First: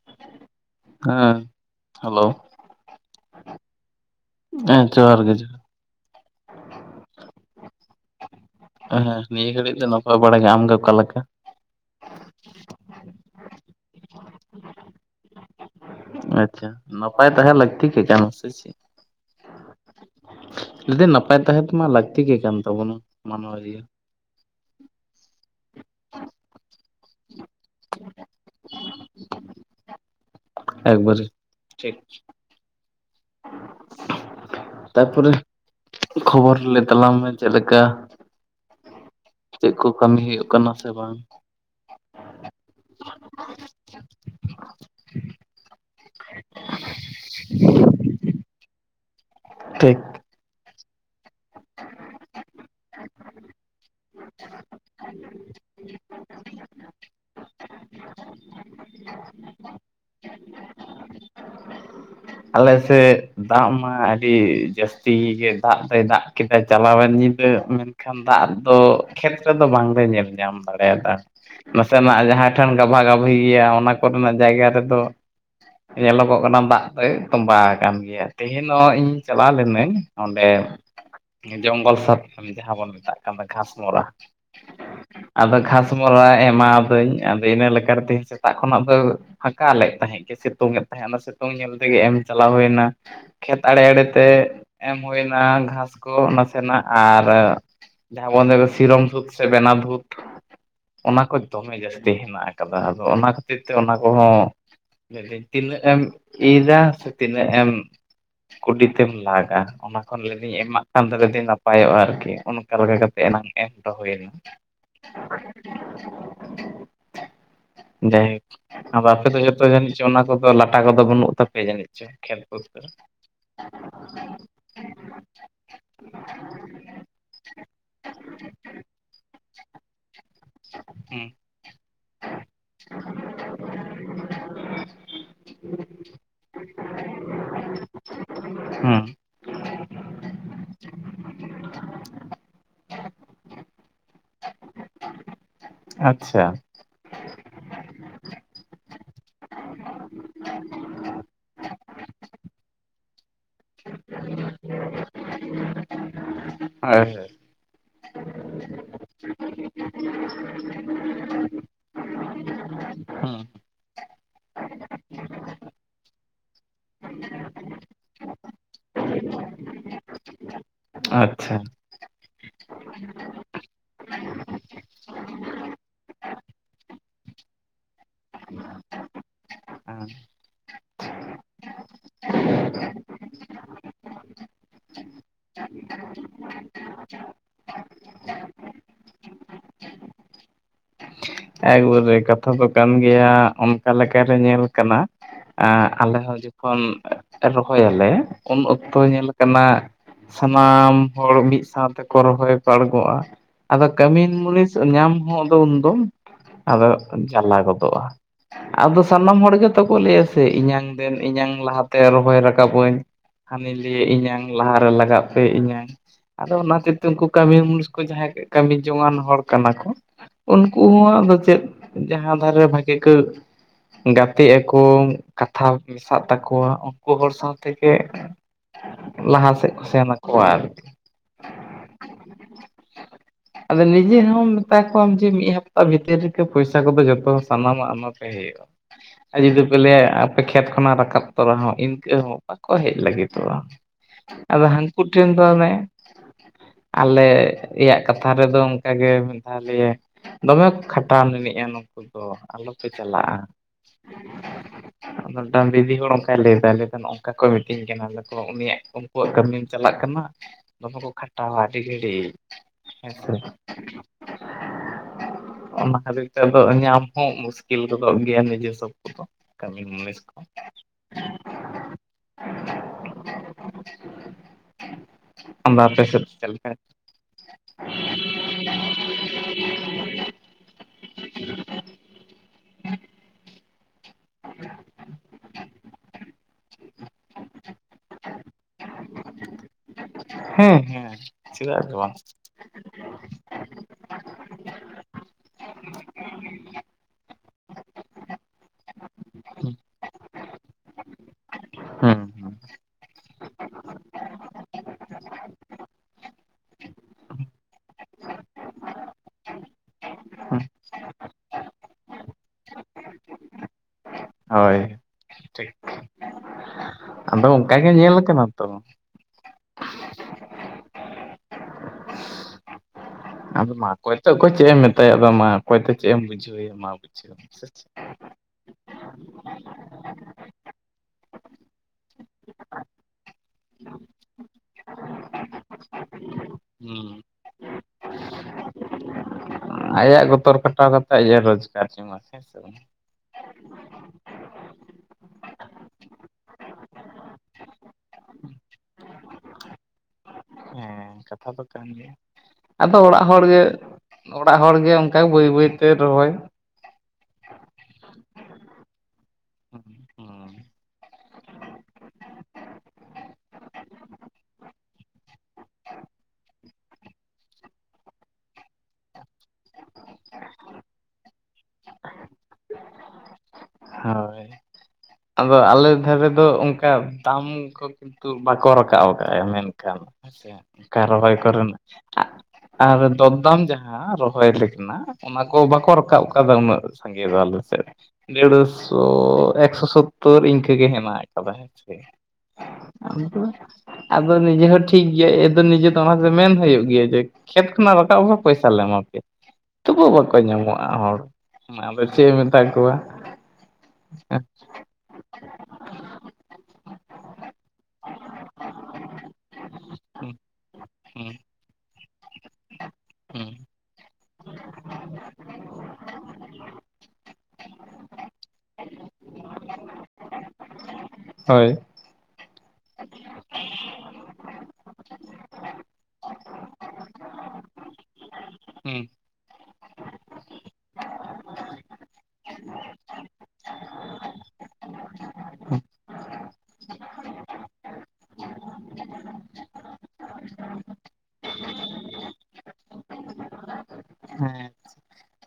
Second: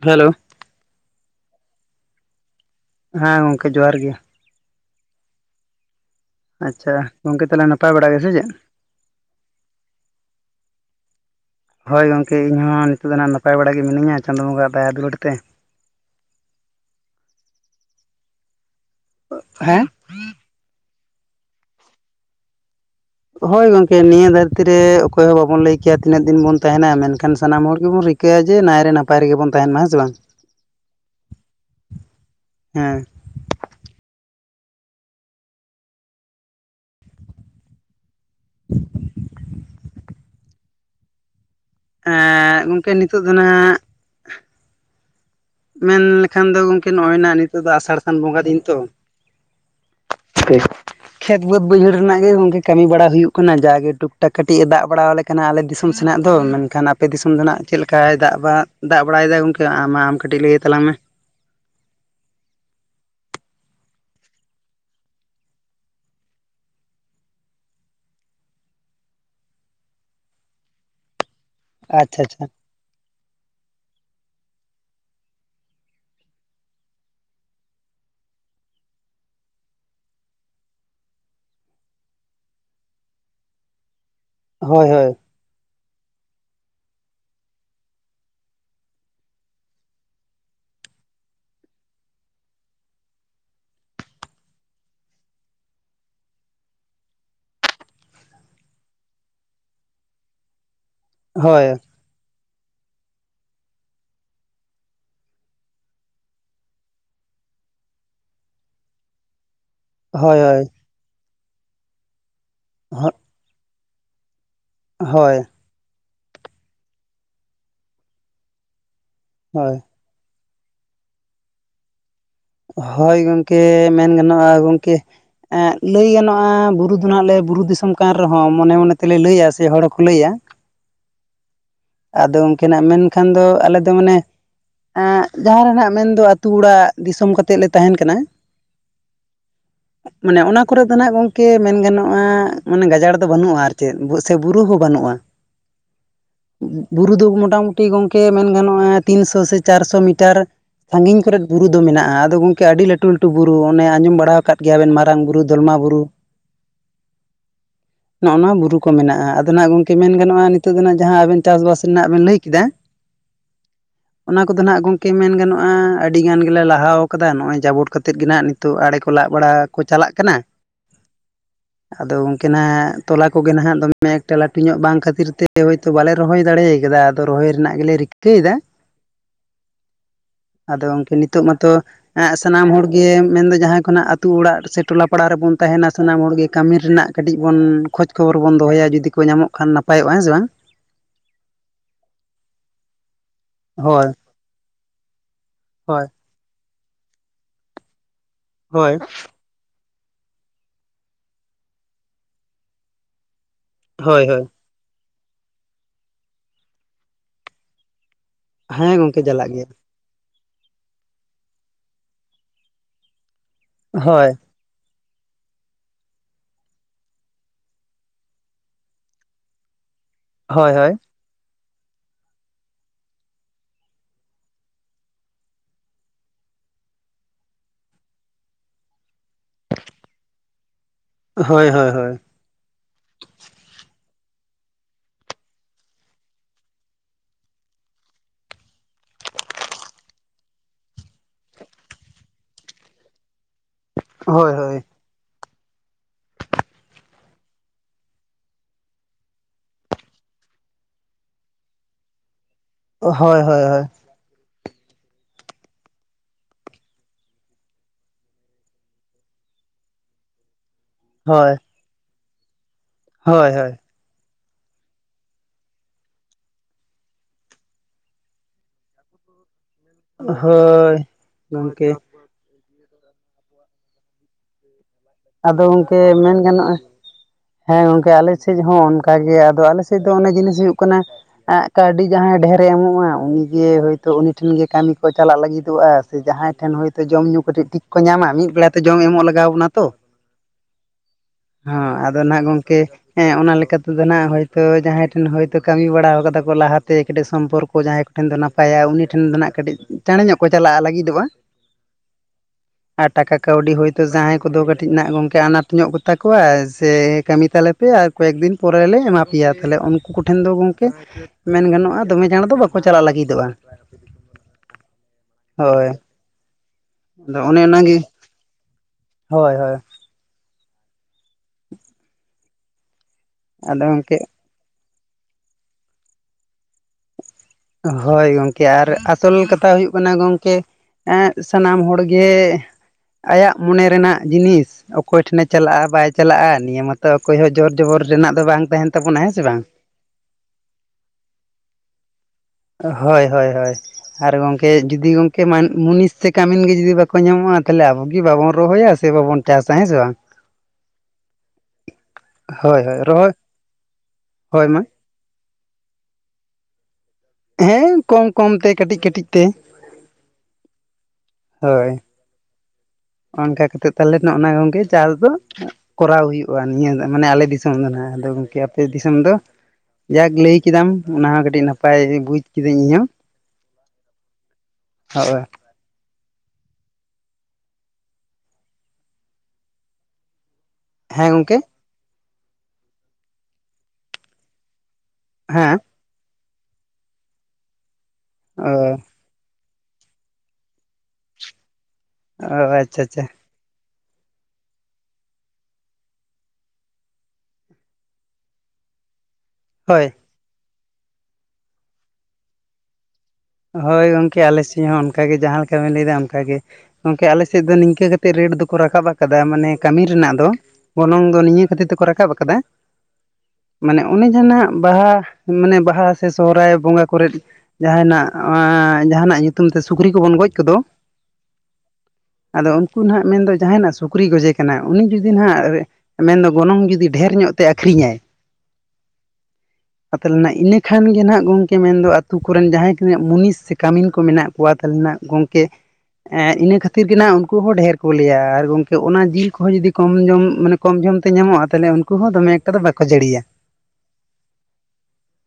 Hello. ᱦᱮᱸ, hello. ᱦᱮᱸ ᱜᱚᱝᱠᱮ ᱡᱚᱦᱟᱨ ᱜᱮ᱾ ᱦᱮᱸ ᱡᱚᱦᱟᱨ ᱜᱮ ᱡᱚᱼᱼ ᱟᱪᱪᱷᱟ, ᱜᱚᱝᱠᱮ ᱛᱟᱦᱚᱞᱮ ᱱᱟᱯᱟᱭ ᱵᱟᱲᱟ ᱜᱮ ᱥᱮ ᱪᱮᱫ? ᱦᱮᱸ ᱦᱮᱸ ᱱᱤᱭᱟᱹ ᱜᱷᱟᱹᱲᱤᱡ ᱫᱚ ᱱᱟᱯᱟᱭ ᱵᱟᱲᱟ ᱜᱮ ᱟᱢ ᱜᱮ ᱚᱠᱟ ᱞᱮᱠᱟ? ᱦᱳᱭ ᱜᱚᱢᱠᱮ ᱤᱧᱦᱚᱸ ᱱᱤᱛᱚᱜ ᱫᱚ ᱱᱟᱜ ᱱᱟᱯᱟᱭ ᱵᱟᱲᱟᱜ ᱜᱮ ᱢᱤᱱᱟᱹᱧᱟ ᱪᱟᱸᱫᱳ ᱵᱚᱸᱜᱟᱜ ᱫᱟᱭᱟ ᱫᱩᱞᱟᱹᱲ ᱛᱮ᱾ ᱟᱪᱪᱷᱟ, ᱱᱟᱯᱟᱭ ᱛᱟᱦᱮᱸ ᱞᱟᱹᱠᱛᱤ ᱠᱮ ᱠᱟᱱ ᱥᱮ ᱪᱮᱼᱼ ᱦᱮᱸ? ᱡᱩᱫᱤ ᱱᱟᱯᱟᱭ ᱛᱟᱦᱮᱸ ᱛᱮᱢᱟ ᱞᱟᱹᱠᱛᱤ ᱜᱮ ᱠᱟᱱ ᱛᱟᱵᱚᱱᱟ᱾ ᱢᱟᱱᱣᱟ ᱦᱳᱭ ᱡᱤᱭᱚᱱ ᱜᱚᱝᱠᱮ ᱱᱤᱭᱟᱹ ᱫᱷᱟᱹᱨᱛᱤ ᱨᱮ ᱚᱠᱚᱭ ᱦᱚᱸ ᱵᱟᱵᱚᱱ ᱞᱟᱹᱭ ᱠᱮᱭᱟ ᱛᱤᱱᱟᱹᱜ ᱫᱤᱱ ᱵᱚᱱ ᱛᱟᱦᱮᱱᱟ ᱢᱮᱱᱼᱼ ᱮᱱᱠᱷᱟᱱ ᱥᱟᱱᱟᱢ ᱦᱚᱲ ᱜᱮᱵᱚᱱ ᱨᱤᱠᱟᱹᱭᱟ ᱡᱮ ᱱᱟᱭᱨᱮ ᱱᱟᱯᱟᱭ ᱨᱮᱜᱮᱵᱚᱱ ᱛᱟᱦᱮᱱ ᱢᱟ ᱦᱮᱸ ᱥᱮ ᱵᱟᱝ? ᱴᱷᱤᱠ᱾ ᱦᱮᱸ᱾ ᱛᱟᱯᱚᱨᱮ ᱠᱷᱚᱵᱚᱨ ᱞᱟᱹᱭ ᱛᱟᱞᱟᱝ ᱢᱮ ᱪᱮᱫᱞᱮᱠᱟ? ᱪᱮᱫ ᱠᱚ ᱠᱟᱹᱢᱤ ᱦᱩᱭᱩᱜ ᱠᱟᱱᱟ ᱥᱮ ᱵᱟᱝ? ᱮᱸᱜ ᱜᱚᱝᱠᱮ ᱱᱤᱛᱚᱜ ᱫᱚ ᱱᱟᱦᱟᱜ, ᱢᱮᱱᱞᱠᱷᱟᱱ ᱫᱚ ᱜᱚᱝᱠᱮ ᱱᱚᱜᱼᱚᱭᱱᱟ ᱱᱤᱛᱚᱜ ᱫᱚ ᱟᱥᱟᱲ ᱥᱟᱱ ᱵᱚᱸᱜᱟ ᱫᱤᱱ ᱛᱚ ᱴᱷᱤᱠ᱾ [inaudible] ᱠᱷᱮᱛ ᱵᱟᱹᱫᱽ ᱵᱟᱹᱭᱦᱟᱹᱲ ᱨᱮᱱᱟᱜ ᱜᱮ ᱜᱚᱝᱠᱮ ᱠᱟᱹᱢᱤ ᱵᱟᱲᱟ ᱦᱩᱭᱩᱜ ᱠᱟᱱᱟ ᱡᱟᱜᱮ ᱴᱩᱠᱴᱟᱠ ᱠᱟᱹᱴᱤᱡ ᱮ ᱫᱟᱜ ᱵᱟᱲᱟᱣ ᱞᱮ ᱾ ᱠᱟᱱᱟ ᱟᱞᱮ ᱫᱤᱥᱚᱢ ᱥᱮᱱᱟᱜ ᱫᱚ ᱢᱮᱱᱠᱷᱟᱱ ᱟᱯᱮ ᱫᱤᱥᱚᱢ ᱫᱚ ᱱᱟᱜ ᱪᱮᱫ ᱞᱮᱠᱟᱭ ᱫᱟᱜ ᱫᱟᱜ ᱵᱟᱲᱟᱭᱮᱫᱟᱭ ᱜᱚᱝᱠᱮ ᱟᱢ ᱠᱟᱹᱼᱼ ᱠᱟᱹᱴᱤᱡ ᱞᱟᱹᱭ ᱛᱟᱝ ᱢᱮ᱾ ᱟᱞᱮ ᱥᱮᱫ ᱫᱟᱜ ᱢᱟ ᱟᱹᱰᱤ ᱡᱟᱹᱥᱛᱤ ᱜᱮ ᱫᱟᱜ ᱫᱚᱭ ᱫᱟᱜ ᱠᱮᱫᱟ ᱪᱟᱞᱟᱣᱮᱱ ᱧᱤᱫᱟᱹ ᱢᱮᱱᱼᱼ ᱠᱷᱟᱱ ᱫᱟᱜ ᱫᱚ ᱠᱷᱮᱛ ᱨᱮᱫᱚ ᱵᱟᱝᱞᱮ ᱧᱮᱞ ᱧᱟᱢ ᱫᱟᱲᱮᱭᱟᱫᱟ ᱟᱪᱪᱷᱟ ᱱᱟᱥᱮᱱᱟᱜ ᱟᱪᱪᱷᱟ ᱡᱟᱦᱟᱸ ᱴᱷᱮᱱ ᱜᱟᱵᱷᱟ ᱜᱟᱹᱵᱷᱤ ᱜᱮᱭᱟ ᱚᱱᱟ ᱠᱚᱨᱮᱱᱟᱜ ᱡᱟᱭᱜᱟ ᱨᱮᱫᱚ ᱧᱮᱞᱚᱜᱚᱜ ᱠᱟᱱᱟ ᱫᱟᱜ᱾ ᱴᱚᱸᱵᱷᱟ ᱟᱠᱟᱱ ᱜᱮᱭᱟ ᱛᱮᱦᱮᱱ ᱦᱚᱸ ᱤᱧ ᱪᱟᱞᱟᱣ ᱞᱤᱱᱟᱹᱧ ᱚᱸᱰᱮ ᱡᱚᱝᱜᱚᱞ ᱥᱟᱯ ᱡᱟᱦᱟᱸ ᱵᱚᱱ ᱢᱮᱛᱟᱜ ᱠᱟᱱ ᱫᱚ ᱜᱷᱟᱥᱢᱚᱨᱟ᱾ ᱦᱳᱭ ᱦᱳᱭ᱾ ᱟᱫᱚ ᱜᱷᱟᱟᱥᱢᱚᱨᱟ ᱮᱢᱟᱫᱟᱹᱧ ᱟᱫᱚ ᱤᱱᱟᱹ ᱞᱮᱠᱟ ᱨᱮ ᱛᱮᱦᱮᱧ ᱥᱮᱛᱟᱜ ᱠᱷᱚᱱᱟᱜ ᱫᱚ ᱯᱷᱟᱠᱟ ᱞᱮᱫ ᱛᱟᱦᱮᱸᱜ ᱜᱮ ᱥᱤᱛᱩᱝ ᱮᱫ ᱛᱟᱦᱮᱸᱫ ᱚᱱᱟ ᱥᱤᱛᱩᱝ ᱧᱮᱞ ᱛᱮᱜᱮ ᱮᱢ ᱪᱟᱞᱟᱣ ᱦᱩᱭᱱᱟ᱾ ᱠᱷᱮᱛ ᱟᱲᱮ ᱟᱲᱮᱛᱮ ᱮᱢ ᱦᱩᱭᱱᱟ ᱜᱷᱟᱥ ᱠᱚ ᱱᱟᱥᱮᱱᱟᱜ ᱟᱨ ᱡᱟᱦᱟᱸ ᱵᱚᱱ ᱥᱤᱨᱚᱢ ᱛᱩᱫ ᱥᱮ ᱵᱮᱱᱟ ᱛᱩᱫ ᱚᱱᱟ ᱠᱚ ᱦᱳᱭ ᱫᱚᱢᱮ ᱜᱮ ᱦᱮᱱᱟᱜ ᱟᱠᱟᱫᱟ ᱟᱫᱚ ᱚᱱᱟ ᱠᱷᱟᱹᱛᱤᱨ ᱛᱮ ᱚᱱᱟ ᱠᱚᱦᱚᱸ ᱛᱤᱱᱟᱹᱜ ᱮᱢ ᱤᱨᱟ ᱥᱮ ᱛᱤᱱᱟᱹᱜ ᱮᱢ ᱠᱩᱰᱤᱛᱮᱢ ᱞᱟᱜᱟ ᱚᱱᱟ ᱠᱷᱚᱱ ᱦᱳᱭ ᱞᱟᱹᱭᱫᱟᱹᱧ ᱦᱳᱭ ᱮᱢᱟᱜ ᱠᱷᱟᱱᱛᱮ ᱡᱩᱫᱤ ᱱᱟᱯᱟᱭᱚᱜᱼᱟ ᱟᱨᱠᱤ ᱚᱱᱠᱟ ᱞᱮᱠᱟ ᱠᱟᱛᱮᱜ ᱮᱱᱟᱝ ᱮᱢ ᱫᱚᱦᱚᱭᱮᱱᱟ ᱦᱳᱭ ᱡᱟᱭᱦᱳᱠ ᱟᱫᱚ ᱟᱯᱮ ᱫᱚ ᱡᱷᱚᱛᱚ ᱦᱳᱭ ᱡᱟᱹᱱᱤᱡ ᱚᱱᱟ ᱠᱚᱫᱚ ᱞᱟᱴᱟ ᱠᱚᱫᱚ ᱵᱟᱹᱱᱩᱜ ᱛᱟᱯᱮᱭᱟ ᱡᱟᱹᱱᱤᱡ? [unintelligible] ᱦᱳᱭ ᱜᱚᱢᱠᱮ ᱢᱮᱱ ᱜᱟᱱᱚᱜᱼᱟ ᱜᱚᱢᱠᱮ ᱞᱟᱹᱭ ᱜᱟᱱᱚᱜᱼᱟ ᱵᱩᱨᱩ ᱫᱚ ᱱᱟᱦᱟᱜ ᱞᱮ ᱵᱩᱨᱩ ᱫᱤᱥᱚᱢ ᱠᱟᱱ ᱨᱮᱦᱚᱸ ᱢᱚᱱᱮ ᱢᱚᱱᱮ ᱛᱮᱞᱮ ᱞᱟᱹᱭᱟ ᱥᱮ ᱦᱚᱲᱠᱚ ᱞᱟᱹᱭᱟ ᱦᱮᱸ ᱟᱫᱚ ᱩᱱᱠᱤᱱᱟᱜ ᱢᱮᱱᱠᱷᱟᱱ ᱫᱚ ᱟᱞᱮ ᱫᱚ ᱢᱟᱱᱮ ᱡᱟᱦᱟᱸ ᱨᱮᱱᱟᱜ ᱢᱮᱱᱫᱚ ᱛᱩ ᱚᱲᱟᱜ ᱫᱤᱥᱚᱢ ᱠᱟᱛᱮᱫ ᱞᱮ ᱛᱟᱦᱮᱱ ᱠᱟᱱᱟ ᱦᱩᱸ ᱾ ᱢᱟᱱᱮ ᱚᱱᱟ ᱠᱚᱨ ᱫᱚ ᱱᱟᱜ ᱜᱚᱢᱠᱮ ᱢᱮᱱ ᱜᱟᱱᱚᱜᱼᱟ ᱢᱟᱱᱮ ᱜᱟᱡᱟᱲ ᱫᱚ ᱵᱟᱹᱱᱩᱜᱼᱟ ᱟᱨ ᱪᱮᱫ ᱥᱮ ᱵᱩᱨᱩ ᱦᱚᱸ ᱵᱟᱹᱱᱩᱜᱼᱟ ᱾ ᱟᱪᱪᱷᱟ ᱵᱩᱨᱩ ᱫᱚ ᱢᱳᱴᱟᱢᱩᱴᱤ ᱜᱚᱝᱠᱮ ᱢᱮᱱ ᱜᱟᱱᱚᱜᱼᱟ ᱛᱤᱱᱥᱚ ᱥᱮ ᱪᱟᱨᱥᱚ ᱢᱤᱴᱟᱨ ᱥᱟᱺᱜᱤᱧ ᱠᱚᱨᱮᱫ ᱵᱩᱨᱩ ᱫᱚ ᱢᱮᱱᱟᱜᱼᱟ ᱟᱫᱚ ᱜᱚᱝᱠᱮ ᱟᱹᱰᱤ ᱞᱟᱹᱩᱩ ᱞᱟᱹᱴᱩ ᱵᱩᱨᱩ ᱚᱱᱮ ᱟᱸᱡᱚᱢ ᱵᱟᱲᱟ ᱟᱠᱟᱫ ᱜᱮᱭᱟ ᱵᱤᱱ ᱢᱟᱨᱟᱝ ᱵᱩᱨᱩ ᱫᱚᱞᱢᱟ ᱵᱩᱨᱩ ᱾ ᱱᱚᱜᱼ ᱱᱚᱣᱟ ᱵᱩᱨᱩ ᱠᱚ ᱢᱮᱱᱟᱜᱼᱟ ᱟᱫᱚ ᱱᱟᱜ ᱜᱚᱝᱠᱮ ᱢᱮᱱ ᱜᱟᱱᱚᱜᱼᱟ ᱱᱤᱛᱚᱜ ᱫᱚ ᱱᱟᱜ ᱡᱟᱦᱟᱸ ᱟᱵᱤᱱ ᱪᱟᱥᱵᱟᱥ ᱨᱮᱱᱟᱜ ᱵᱮᱱ ᱞᱟᱹᱭ ᱠᱮᱫᱟ ᱦᱩᱸ ᱚᱱᱟ ᱠᱚᱫᱚ ᱦᱟᱸᱜ ᱜᱚᱢᱠᱮ ᱢᱮᱱ ᱜᱟᱱᱚᱜᱼᱟ ᱟᱹᱰᱤ ᱜᱟᱱ ᱜᱮᱞᱮ ᱞᱟᱦᱟᱣ ᱠᱟᱫᱟ ᱱᱚᱜᱼᱚᱭ ᱡᱟᱵᱚᱰ ᱠᱟ ᱠᱟᱛᱮᱫ ᱜᱮ ᱱᱟᱦᱟᱸᱜ ᱱᱤᱛᱚᱜ ᱟᱲᱮ ᱠᱚ ᱠᱚᱞᱟᱜ ᱵᱟᱲᱟ ᱠᱚ ᱪᱟᱞᱟᱜ ᱠᱟᱱᱟ᱾ ᱟᱪᱪᱷᱟ ᱟᱫᱚ ᱜᱚᱢᱠᱮ ᱱᱟᱜ ᱛᱚᱞᱟ ᱠᱚᱜᱮ ᱱᱟᱜ ᱫᱚᱢᱮ ᱮᱠᱴᱟ ᱞᱟᱹᱴᱩ ᱧᱚᱜ ᱵᱟᱝ ᱠᱷᱟᱹᱛᱤᱨ ᱛᱮ ᱦᱚᱭᱛᱚ ᱵᱟᱞᱮ ᱨᱚᱦᱚᱭ ᱫᱟᱲᱮᱭᱟ ᱠᱟᱫᱟ ᱟᱫᱚ ᱨᱚᱦᱚᱭ ᱨᱮᱱᱟᱜ ᱜᱮᱞᱮ ᱨᱤᱠᱟᱹ ᱸ [inaudible] ᱟᱫᱚ ᱜᱚᱝᱠᱮ ᱱᱤᱛᱚᱜ ᱢᱟᱛᱚ ᱥᱟᱱᱟᱢ ᱦᱚᱲᱜᱮ ᱢᱮᱱᱫᱚ ᱡᱟᱦᱟᱸᱭ ᱠᱷᱚᱱᱟᱜ ᱟᱹᱛᱩ ᱚᱲᱟᱜ ᱥᱮ ᱴᱚᱞᱟ ᱯᱟᱲᱟ ᱨᱮᱵᱚᱱ ᱛᱟᱦᱮᱱᱟ ᱥᱟᱱᱟᱢ ᱦᱚᱲᱜᱮ ᱠᱟᱹᱢᱤ ᱨᱮᱱᱟᱜ ᱠᱟᱹᱴᱤᱡ ᱵᱚᱱ ᱠᱷᱚᱡᱽ ᱠᱷᱚᱵᱚᱨ ᱵᱚᱱ ᱫᱚᱦᱚᱭᱟ ᱡᱩᱫᱤ ᱠᱚ ᱧᱟᱢᱚᱜ ᱠᱷᱟᱱ ᱱᱟᱯᱟᱭᱚᱜᱼᱟ ᱦᱮᱸ ᱥᱮ ᱵᱟᱝ ᱮᱠᱵᱟᱨᱮ ᱠᱟᱛᱷᱟ ᱫᱚ ᱠᱟᱱ ᱜᱮᱭᱟ ᱚᱱᱠᱟ ᱦᱳᱭ ᱞᱮᱠᱟ ᱨᱮ ᱧᱮᱞ ᱠᱟᱱᱟ ᱦᱳᱭ ᱟᱞᱮ ᱦᱚᱸ ᱡᱚᱠᱷᱚᱱ ᱨᱚᱦᱚᱭᱟᱞᱮ ᱩᱱ ᱦᱳᱭ ᱚᱠᱛᱚ ᱧᱮᱞ ᱠᱟᱱᱟ ᱥᱟᱱᱟᱢ ᱦᱚᱲ ᱢᱤᱫ ᱥᱟᱶ ᱛᱮᱠᱚ ᱨᱚᱦᱚᱭ ᱠᱚ ᱟᱲᱜᱚᱜᱼᱟ ᱟᱫᱚ ᱦᱳᱭ ᱠᱟᱹᱢᱤᱱ ᱦᱳᱭ ᱢᱩᱱᱤᱥ ᱧᱟᱢ ᱦᱚᱸ ᱟᱫᱚ ᱩᱱ ᱫᱚᱢ ᱟᱫᱚ ᱡᱟᱞᱟ ᱜᱚᱫᱚᱜᱼᱟ ᱦᱮᱸ ᱟᱫᱚ ᱜᱚᱝᱠᱮ ᱥᱟᱱᱟᱢ ᱪᱟᱞᱟᱜ ᱦᱚᱲ ᱜᱮᱭᱟ ᱜᱮ ᱛᱚ ᱠᱚ ᱞᱟᱹᱭ? ᱥᱮ ᱤᱧᱟᱝ ᱫᱮᱱ ᱤᱧᱟᱝ ᱞᱟᱦᱟᱛᱮ ᱨᱚᱦᱚᱭ ᱨᱟᱠᱟᱵᱟᱹᱧ ᱦᱟᱱᱤ ᱞᱟᱹᱭᱟ ᱦᱳᱭ ᱤᱧᱟᱝ ᱞᱟᱦᱟᱨᱮ ᱞᱟᱜᱟᱜ ᱯᱮ ᱤᱧᱟᱝ᱾ ᱟᱫᱚ ᱚᱱᱟ ᱠᱷᱟᱹᱛᱤᱨ ᱛᱮ ᱩᱱᱠᱩ ᱠᱟᱹᱢᱤ ᱢᱩᱱᱤᱥ ᱠᱚ ᱡᱟᱦᱟᱸᱭ ᱠᱚ ᱠᱟᱹᱢᱤ ᱡᱚᱝᱟᱱ ᱦᱚᱲ ᱠᱟᱱᱟ ᱠᱚ ᱦᱳᱭ ᱩᱱᱠᱩ ᱦᱳᱭ ᱠᱟᱣᱟᱜ ᱫᱚ ᱪᱮᱫ ᱡᱟᱦᱟᱸ ᱫᱷᱟᱨᱮ ᱵᱷᱟᱜᱤ ᱠᱚ ᱜᱟᱛᱮᱜ ᱟᱠᱚ ᱠᱟᱛᱷᱟ ᱢᱮᱥᱟᱜ ᱛᱟᱠᱚᱣᱟ ᱩᱱᱠᱩ ᱦᱚᱲ ᱥᱟᱶᱛᱮᱜᱮ᱾ ᱞᱟᱦᱟ ᱥᱮᱫ ᱠᱚ ᱥᱮᱱ ᱟᱠᱚᱣᱟ ᱟᱨᱠᱤ ᱦᱳᱭ ᱦᱳᱭ ᱦᱳᱭ ᱟᱫᱚ ᱱᱤᱡᱮ ᱦᱚᱢ ᱢᱮᱛᱟ ᱠᱚᱣᱟᱢ ᱡᱮ ᱢᱤᱫ ᱦᱟᱯᱛᱟ ᱵᱷᱤᱛᱤᱨ ᱨᱮᱜᱮ ᱯᱚᱭᱥᱟ ᱠᱚᱫᱚ ᱡᱚᱛᱚ ᱥᱟᱱᱟᱢᱟᱜ ᱮᱢᱟ ᱯᱮ ᱦᱩᱭᱩᱜᱼᱟ [inaudible] ᱟᱨ ᱡᱩᱫᱤ ᱯᱮ ᱞᱟᱹᱭᱟ ᱟᱯᱮ ᱠᱷᱮᱛ ᱠᱷᱚᱱᱟᱜ ᱨᱟᱠᱟᱵ ᱛᱚᱨᱟ ᱦᱚᱸ ᱤᱱᱠᱟᱹ ᱦᱚᱸ ᱵᱟᱠᱚ ᱦᱮᱡ ᱞᱟᱹᱜᱤᱫᱚᱜᱼᱟ ᱦᱳᱭ ᱟᱫᱚ ᱦᱳᱭ ᱦᱟᱝᱠᱩ ᱴᱷᱮᱱ ᱫᱚ ᱚᱱᱮᱸ ᱟᱞᱮ ᱭᱟᱜ ᱠᱟᱛᱷᱟ ᱨᱮᱫᱚ ᱚᱱᱠᱟᱟᱜᱮ ᱢᱤᱫᱽ ᱫᱷᱟᱣ ᱞᱮ ᱫᱚᱢᱮ ᱠᱷᱟᱴᱟᱣ ᱢᱮᱱᱮᱡᱼᱟ ᱱᱩᱠᱩ ᱫᱚ ᱟᱞᱚᱯᱮ ᱪᱟᱞᱟᱜᱼᱟ᱾ ᱦᱳᱭ ᱦᱳᱭ [inaudible] ᱟᱫᱚ ᱢᱮᱴᱟᱝ ᱫᱤᱫᱤ ᱦᱚᱲ ᱱᱚᱝᱠᱟᱭ ᱞᱟᱹᱭ ᱮᱫᱟ ᱞᱮ ᱫᱟᱭ ᱱᱚᱝᱠᱟ ᱠᱚ ᱢᱤᱛᱟᱹᱧ ᱠᱟᱱᱟ ᱩᱱᱤᱭᱟᱜ ᱩᱱᱠᱩᱣᱟᱜ ᱠᱟᱹᱢᱤᱢ ᱪᱟᱞᱟᱜ ᱠᱟᱱᱟ ᱫᱚᱢᱮ ᱠᱚ ᱦᱳᱭ ᱠᱷᱟᱴᱟᱣᱟ ᱟᱹᱰᱤ ᱜᱷᱟᱹᱲᱤᱠ ᱦᱮᱸᱥᱮ᱾ ᱦᱳᱭ ᱦᱳᱭ ᱚᱱᱟ ᱠᱷᱟᱹᱛᱤᱨ ᱛᱮ ᱫᱚ ᱧᱟᱢ ᱦᱚᱸ ᱢᱩᱥᱠᱤᱞ ᱜᱚᱫᱚᱜ ᱜᱮᱭᱟ ᱱᱤᱡᱮᱥᱚᱵ ᱠᱚᱫᱚ [inaudible] ᱦᱳᱭ ᱜᱚᱝᱠᱮ᱾ [inaudible] ᱟᱫᱚ ᱜᱚᱝᱠᱮ ᱟᱯᱮ ᱥᱮᱫ ᱢᱮᱱ ᱪᱮᱫ ᱞᱮᱠᱟ ᱜᱟᱱᱚᱜᱼᱟ ᱦᱮᱸ ᱜᱚᱝᱠᱮ ᱟᱞᱮ ᱥᱮᱫᱽ ᱥᱮᱫᱽ ᱦᱚᱸ ᱚᱱᱠᱟᱜᱮ ᱟᱫᱚ ᱟᱞᱮ ᱥᱮᱫᱽ ᱫᱚ ᱚᱱᱮ ᱡᱤᱱᱤᱥ ᱦᱩᱭᱩᱜ ᱠᱟᱱᱟ ᱟ ᱠᱟᱹᱣᱰᱤ ᱡᱟᱦᱟᱸᱭ ᱰᱷᱮᱨᱮ ᱮᱢᱚᱜᱼᱟ ᱩᱱᱤᱜᱮ ᱦᱭᱛᱳ ᱩᱱᱤ ᱴᱷᱮᱱ ᱜᱮ ᱠᱟᱹᱢᱤ ᱠᱚ ᱪᱟᱞᱟᱜ ᱞᱟᱹᱜᱤᱫᱚᱜᱼᱟ ᱥᱮ ᱡᱟᱦᱟᱸᱭ ᱴᱷᱮᱱ ᱦᱳᱭᱛᱚ ᱡᱚᱢ ᱧᱩ ᱠᱟᱹᱴᱤᱡ ᱴᱷᱤᱠ ᱠᱚ ᱧᱟᱢᱟ ᱢᱤᱫ ᱵᱮᱲᱟᱛᱮ ᱡᱚᱢ ᱮᱢᱚᱜ ᱞᱟᱜᱟᱣ ᱵᱚᱱᱟ ᱛᱚ [unintelligible] ᱦᱮᱸ ᱦᱮᱸ ᱪᱮᱫᱟᱜ ᱥᱮ ᱵᱟᱝ ᱜᱚᱢᱠᱮ ᱦᱮᱸ ᱚᱱᱟ ᱞᱮᱠᱟᱛᱮᱫᱚ ᱱᱟᱦᱟᱜ ᱦᱭᱛᱳ ᱡᱟᱦᱟᱸᱭ ᱴᱷᱮᱱ ᱦᱭᱛᱳ ᱠᱟᱹᱢᱤ ᱵᱟᱲᱟ ᱠᱟᱫᱟ ᱠᱚ ᱞᱟᱦᱟᱛᱮ ᱠᱟᱹᱴᱤᱡ ᱥᱚᱢᱯᱚᱨᱠᱚ ᱚ ᱡᱟᱦᱟᱸᱭ ᱠᱚᱴᱷᱮᱱ ᱫᱚ ᱱᱟᱯᱟᱭᱟ ᱩᱱᱤ ᱴᱷᱮᱱ ᱫᱚ ᱦᱟᱜ ᱠᱟᱹᱴᱤᱡ ᱪᱟᱬᱮ ᱧᱚᱜ ᱠᱚ ᱪᱟᱞᱟᱜᱼᱟ ᱞᱟᱹᱜᱤᱫᱚᱜᱼᱟ ᱦᱩᱸ ᱦᱩᱸ ᱟᱨ ᱴᱟᱠᱟ ᱠᱟᱹᱣᱰᱤ ᱦᱳᱭᱛᱳ ᱡᱟᱦᱟᱸᱭ ᱠᱟᱹᱴᱤᱡᱱᱟᱜ ᱜᱚᱢᱠᱮ ᱟᱱᱟᱴ ᱧᱚᱜ ᱜᱮᱛᱟ ᱠᱚᱣᱟ ᱥᱮ ᱠᱟᱹᱢᱤ ᱛᱟᱞᱮ ᱯᱮ ᱟᱨ ᱠᱚᱭᱮᱠ ᱫᱤᱱ ᱯᱚᱨᱮᱞᱮ ᱞᱮ ᱮᱢᱟ ᱯᱮᱭᱟ ᱛᱟᱦᱚᱞᱮ ᱩᱱᱠᱩ ᱠᱚᱴᱷᱮᱱ ᱫᱚ ᱜᱚᱢᱠᱮ ᱢᱮᱱ ᱜᱟᱱᱚᱜᱼᱟ ᱫᱚᱢᱮ ᱪᱟᱬ ᱫᱚ ᱵᱟᱠᱚ ᱪᱟᱞᱟᱜ ᱞᱟᱹᱜᱤᱫᱚᱜᱼᱟ ᱦᱳᱭ ᱴᱷᱤᱠ ᱦᱳᱭ ᱟᱫᱚ ᱚᱱᱮ ᱚᱱᱠᱟ ᱜᱮ ᱚᱱᱟᱜᱮ ᱧᱮᱞ ᱠᱟᱱᱟ ᱛᱚ᱾ ᱦᱳᱭ ᱦᱳᱭ᱾ ᱟᱫᱚ ᱢᱟ ᱚᱠᱚᱭ ᱛᱮ ᱚᱠᱚᱭ ᱪᱮᱫ ᱮᱢ ᱢᱮᱛᱟᱭᱟ ᱟᱫᱚ ᱢᱟ ᱚᱠᱚᱭ ᱛᱮ ᱪᱮᱫ ᱮᱢ ᱵᱩᱡᱷᱟᱹᱣᱭᱟ ᱢᱟ ᱵᱩᱡᱷᱟᱣ ᱦᱳᱭ ᱜᱚᱝᱠᱮ ᱠᱮ ᱟᱨ ᱟᱥᱚᱞ ᱠᱟᱛᱷᱟ ᱦᱩᱭᱩᱜ ᱠᱟᱱᱟ ᱜᱚᱢᱠᱮ ᱥᱟᱱᱟᱢ ᱦᱚᱲ ᱜᱮ ᱟᱭᱟᱜ ᱢᱚᱱᱮ ᱨᱮᱱᱟᱜ ᱡᱤᱱᱤᱥ, ᱚᱠᱚᱭ ᱴᱷᱮᱱᱮ ᱪᱟᱞᱟᱜᱼᱟ ᱵᱟᱭ ᱪᱟᱞᱟᱜᱼᱟ, ᱱᱤᱭᱟᱹ ᱢᱟᱛᱚ ᱦᱩᱸ ᱚᱠᱚᱭ ᱦᱚᱸ ᱡᱚᱨ ᱡᱚᱵᱚᱨ ᱨᱮᱱᱟᱜ ᱫᱚ ᱵᱟᱝ ᱛᱟᱦᱮᱱ ᱛᱟᱵᱚᱱᱟ ᱦᱮᱸ ᱥᱮ ᱵᱟᱝ? ᱟᱭᱟᱜ ᱜᱚᱛᱚᱨ ᱠᱷᱟᱴᱟᱣ ᱠᱟᱛᱮ ᱟᱭᱮᱜ ᱨᱳᱡᱽᱜᱟᱨ ᱪᱚᱝᱟ ᱥᱮ ᱵᱟᱝ? ᱦᱳᱭ ᱦᱳᱭ ᱦᱳᱭ᱾ ᱟᱨ ᱜᱚᱝᱠᱮ ᱡᱩᱫᱤ ᱜᱚᱝᱠᱮ ᱢᱩᱱᱤᱥ ᱥᱮ ᱠᱟᱹᱢᱤᱱ ᱜᱮ ᱡᱩᱫᱤ ᱵᱟᱠᱚ ᱧᱟᱢᱚᱜᱼᱟ, ᱛᱟᱦᱚᱞᱮ ᱟᱵᱚ ᱠᱤ ᱵᱟᱵᱚᱱ ᱨᱚᱦᱚᱭᱟ ᱥᱮ ᱵᱟᱵᱚᱱ ᱪᱟᱥᱟ ᱦᱮᱸ ᱥᱮ ᱵᱟᱝ? ᱦᱮᱸ ᱠᱟᱛᱷᱟ ᱫᱚ ᱠᱟᱱ ᱜᱮᱭᱟ, ᱦᱳᱭ ᱟᱫᱚ ᱦᱳᱭ ᱚᱲᱟᱜ ᱨᱚᱦᱚᱭ ᱦᱚᱲᱜᱮ ᱚᱲᱟᱜ ᱦᱳᱭ ᱢᱟ ᱦᱚᱲᱜᱮ ᱚᱱ ᱠᱟ ᱵᱟᱹᱭ ᱵᱟᱹᱭᱛᱮ ᱨᱚᱦᱚᱭ ᱦᱮᱸ ᱠᱚᱢ ᱠᱚᱢ ᱛᱮ ᱠᱟᱹᱴᱤᱡ ᱠᱟᱹᱴᱤᱡ ᱛᱮ᱾ ᱦᱳᱭ ᱚᱱᱠᱟ ᱠᱟᱛᱮᱫ ᱛᱟᱦᱚᱞᱮ ᱱᱚᱜᱱᱟ ᱜᱚᱝᱠᱮ ᱪᱟᱥ ᱫᱚ ᱠᱚᱨᱟᱣ ᱦᱩᱭᱩᱜᱼᱟ ᱱᱤᱭᱟᱹ ᱢᱟᱱᱮ ᱟᱞᱮ ᱫᱤᱥᱚᱢ ᱫᱚ ᱱᱟᱜ ᱟᱫᱚ, ᱜᱚᱢᱠᱮ ᱟᱯᱮ ᱫᱤᱥᱚᱢ ᱫᱚ ᱡᱟᱠ ᱞᱟᱹᱭ ᱠᱮᱫᱟᱢ ᱚᱱᱟ ᱦᱚᱸ ᱠᱟᱹᱴᱤᱡ ᱱᱟᱯᱟᱭ ᱵᱩᱡᱽ ᱠᱤᱫᱟᱹᱧ ᱤᱧᱦᱚᱸ᱾ ᱦᱳᱭ ᱦᱳᱭ ᱟᱫᱚ ᱟᱞᱮ ᱫᱷᱟᱨᱮ ᱫᱚ ᱚᱱ ᱠᱟ ᱫᱟᱢ ᱠᱚ ᱠᱤᱱᱛᱩ ᱵᱟᱠᱚ ᱨᱟᱠᱟᱵ ᱟᱠᱟᱫᱼᱟ ᱢᱮᱱᱠᱷᱟᱱ ᱦᱮᱸᱥᱮ᱾ ᱚᱱᱠᱟ ᱦᱮᱸ ᱨᱚᱦᱚᱭ ᱜᱚᱝᱠᱮ ᱠᱚᱨᱮᱱᱟᱜ ᱟᱨ ᱫᱚᱫᱟᱢ ᱡᱟᱦᱟᱸ ᱨᱚᱦᱚᱭ ᱞᱮᱠᱟᱱᱟᱜ ᱚᱱᱟ ᱠᱚ ᱦᱮᱸ ᱵᱟᱠᱚ ᱨᱟᱠᱟᱵ ᱟᱠᱟᱫᱟ ᱩᱱᱟᱹᱜ ᱥᱟᱸᱜᱮ ᱫᱚ ᱟᱞᱮ ᱥᱮᱫ ᱰᱮᱲ ᱚ ᱥᱚ ᱮᱠᱥᱚ ᱥᱳᱛ ᱛᱳᱨ ᱤᱱᱠᱟᱹᱜᱮ ᱦᱮᱱᱟᱜ ᱟᱠᱟᱫᱟ ᱦᱮᱸ ᱥᱮ, ᱟᱪᱪᱷᱟ ᱟᱢ ᱟᱪᱪᱷᱟ ᱫᱚ ᱟᱫᱚ ᱱᱤᱡᱮ ᱦᱚᱸ ᱴᱷᱤᱠ ᱜᱮᱭᱟ ᱮ ᱱᱤᱡᱮ ᱫᱚ ᱚᱱᱟᱛᱮ ᱢᱮᱱ ᱦᱩᱭᱩᱜ ᱜᱮᱭᱟ ᱡᱮ ᱠᱷᱮᱛ ᱠᱷᱚᱱᱟᱜ ᱨᱟᱠᱟᱵ ᱦᱚᱸ ᱯᱚᱭᱥᱟ ᱞᱮ ᱮᱢᱟ ᱯᱮᱭᱟ᱾ ᱛᱚᱵᱩ ᱦᱳᱭ ᱵᱟᱠᱚ ᱧᱟᱢᱚᱜᱼᱟ ᱦᱚᱲ, ᱢᱟ ᱟᱫᱚ ᱪᱮᱫ ᱮᱢ ᱢᱮᱛᱟ ᱠᱚᱣᱟ᱾ ᱦᱳᱭ ᱜᱚᱝᱠᱮ ᱟᱞᱮ ᱥᱮᱫ ᱦᱚᱸ ᱚᱱᱠᱟᱜᱮ, ᱡᱟᱦᱟᱸ ᱞᱮᱠᱟ ᱵᱮᱱ ᱞᱟᱹᱭᱮᱫᱟ ᱚᱱᱠᱟᱜᱮ, ᱜᱚᱝᱠᱮ ᱟᱞᱮᱥᱮᱫ ᱫᱚ ᱱᱤᱝᱠᱟᱹ ᱠᱟᱛᱮᱫ ᱨᱮᱴ ᱫᱚᱠᱚ ᱨᱟᱠᱟᱵ ᱟᱠᱟᱫᱟ ᱢᱟᱱᱮ ᱠᱟᱹᱢᱤ ᱨᱮᱱᱟᱜ ᱫᱚ ᱜᱚᱱᱚᱝ ᱫᱚ ᱱᱤᱭᱟᱹ ᱠᱷᱟᱹᱛᱤᱨ ᱛᱮᱠᱚ ᱨᱟᱠᱟᱵ ᱟᱠᱟᱫᱟ, ᱢᱟᱱᱮ ᱚᱱᱮ ᱡᱮ ᱱᱟᱦᱟᱜ ᱵᱟᱦᱟ ᱢᱟᱱᱮ ᱵᱟᱦᱟ ᱥᱮ ᱥᱚᱦᱚᱨᱟᱭ ᱵᱚᱸᱜᱟ ᱠᱚᱨᱮᱫ ᱡᱟᱦᱟᱱᱟᱜ ᱟᱸᱻ ᱡᱟᱦᱟᱱᱟᱜ ᱧᱩᱛᱩᱢ ᱛᱮ ᱥᱩᱠᱨᱤ ᱠᱚᱵᱚᱱ ᱜᱚᱡ ᱠᱚᱫᱚ, ᱦᱳᱭ ᱟᱫᱚ ᱩᱱᱠᱩ ᱱᱟᱦᱟᱸᱜ ᱢᱮᱱᱫᱚ ᱡᱟᱦᱟᱭᱱᱟᱜ ᱥᱩᱠᱨᱤ ᱜᱚᱡᱮ ᱠᱟᱱᱟᱭ ᱩᱱᱤ ᱡᱩᱫᱤ ᱱᱟᱸᱜ ᱢᱮᱱᱫᱚ ᱜᱚᱱᱚᱝ ᱡᱩᱫᱤ ᱰᱷᱮᱨ ᱧᱚᱜ ᱛᱮ ᱟᱠᱷᱨᱤᱧᱟᱭ᱾ ᱦᱩᱸ ᱛᱟᱦᱚᱞᱮ ᱤᱱᱟᱹ ᱠᱷᱟᱱ ᱜᱮ ᱱᱟᱦᱟᱜ ᱜᱚᱢᱠᱮ ᱢᱮᱱᱫᱚ ᱟᱹᱛᱩ ᱠᱚᱨᱮᱱ ᱡᱟᱦᱟᱸᱭ ᱢᱩᱱᱤᱥ ᱥᱮ ᱠᱟᱹᱢᱤᱱ ᱠᱚ ᱢᱮᱱᱟᱜ ᱠᱚᱣᱟ ᱛᱟᱦᱚᱞᱮᱱᱟᱜ ᱜᱚᱢᱠᱮ ᱤᱱᱟᱹ ᱠᱷᱟᱹᱛᱤᱨ ᱜᱮ ᱱᱟᱦ ᱩᱱᱠᱩ ᱦᱚᱸ ᱰᱷᱮᱨ ᱠᱚ ᱞᱟᱹᱭᱟ ᱟᱨ ᱜᱚᱝᱠᱮ ᱚᱱᱟ ᱡᱤᱞ ᱠᱚᱦᱚᱸ ᱡᱩᱫᱤ ᱠᱚᱢ ᱡᱚᱢ ᱢᱟᱱᱮ ᱠᱚᱢ ᱡᱷᱚᱢ ᱛᱮ ᱧᱟᱢᱚᱜᱼᱟ ᱛᱟᱦᱚᱞᱮ ᱩᱱᱠᱩ ᱦᱚᱸ ᱫᱚᱢᱮ [unintelligible] ᱫᱚ ᱵᱟᱠᱚ ᱡᱟᱹᱲᱤᱭᱟ᱾ ᱦᱮᱸ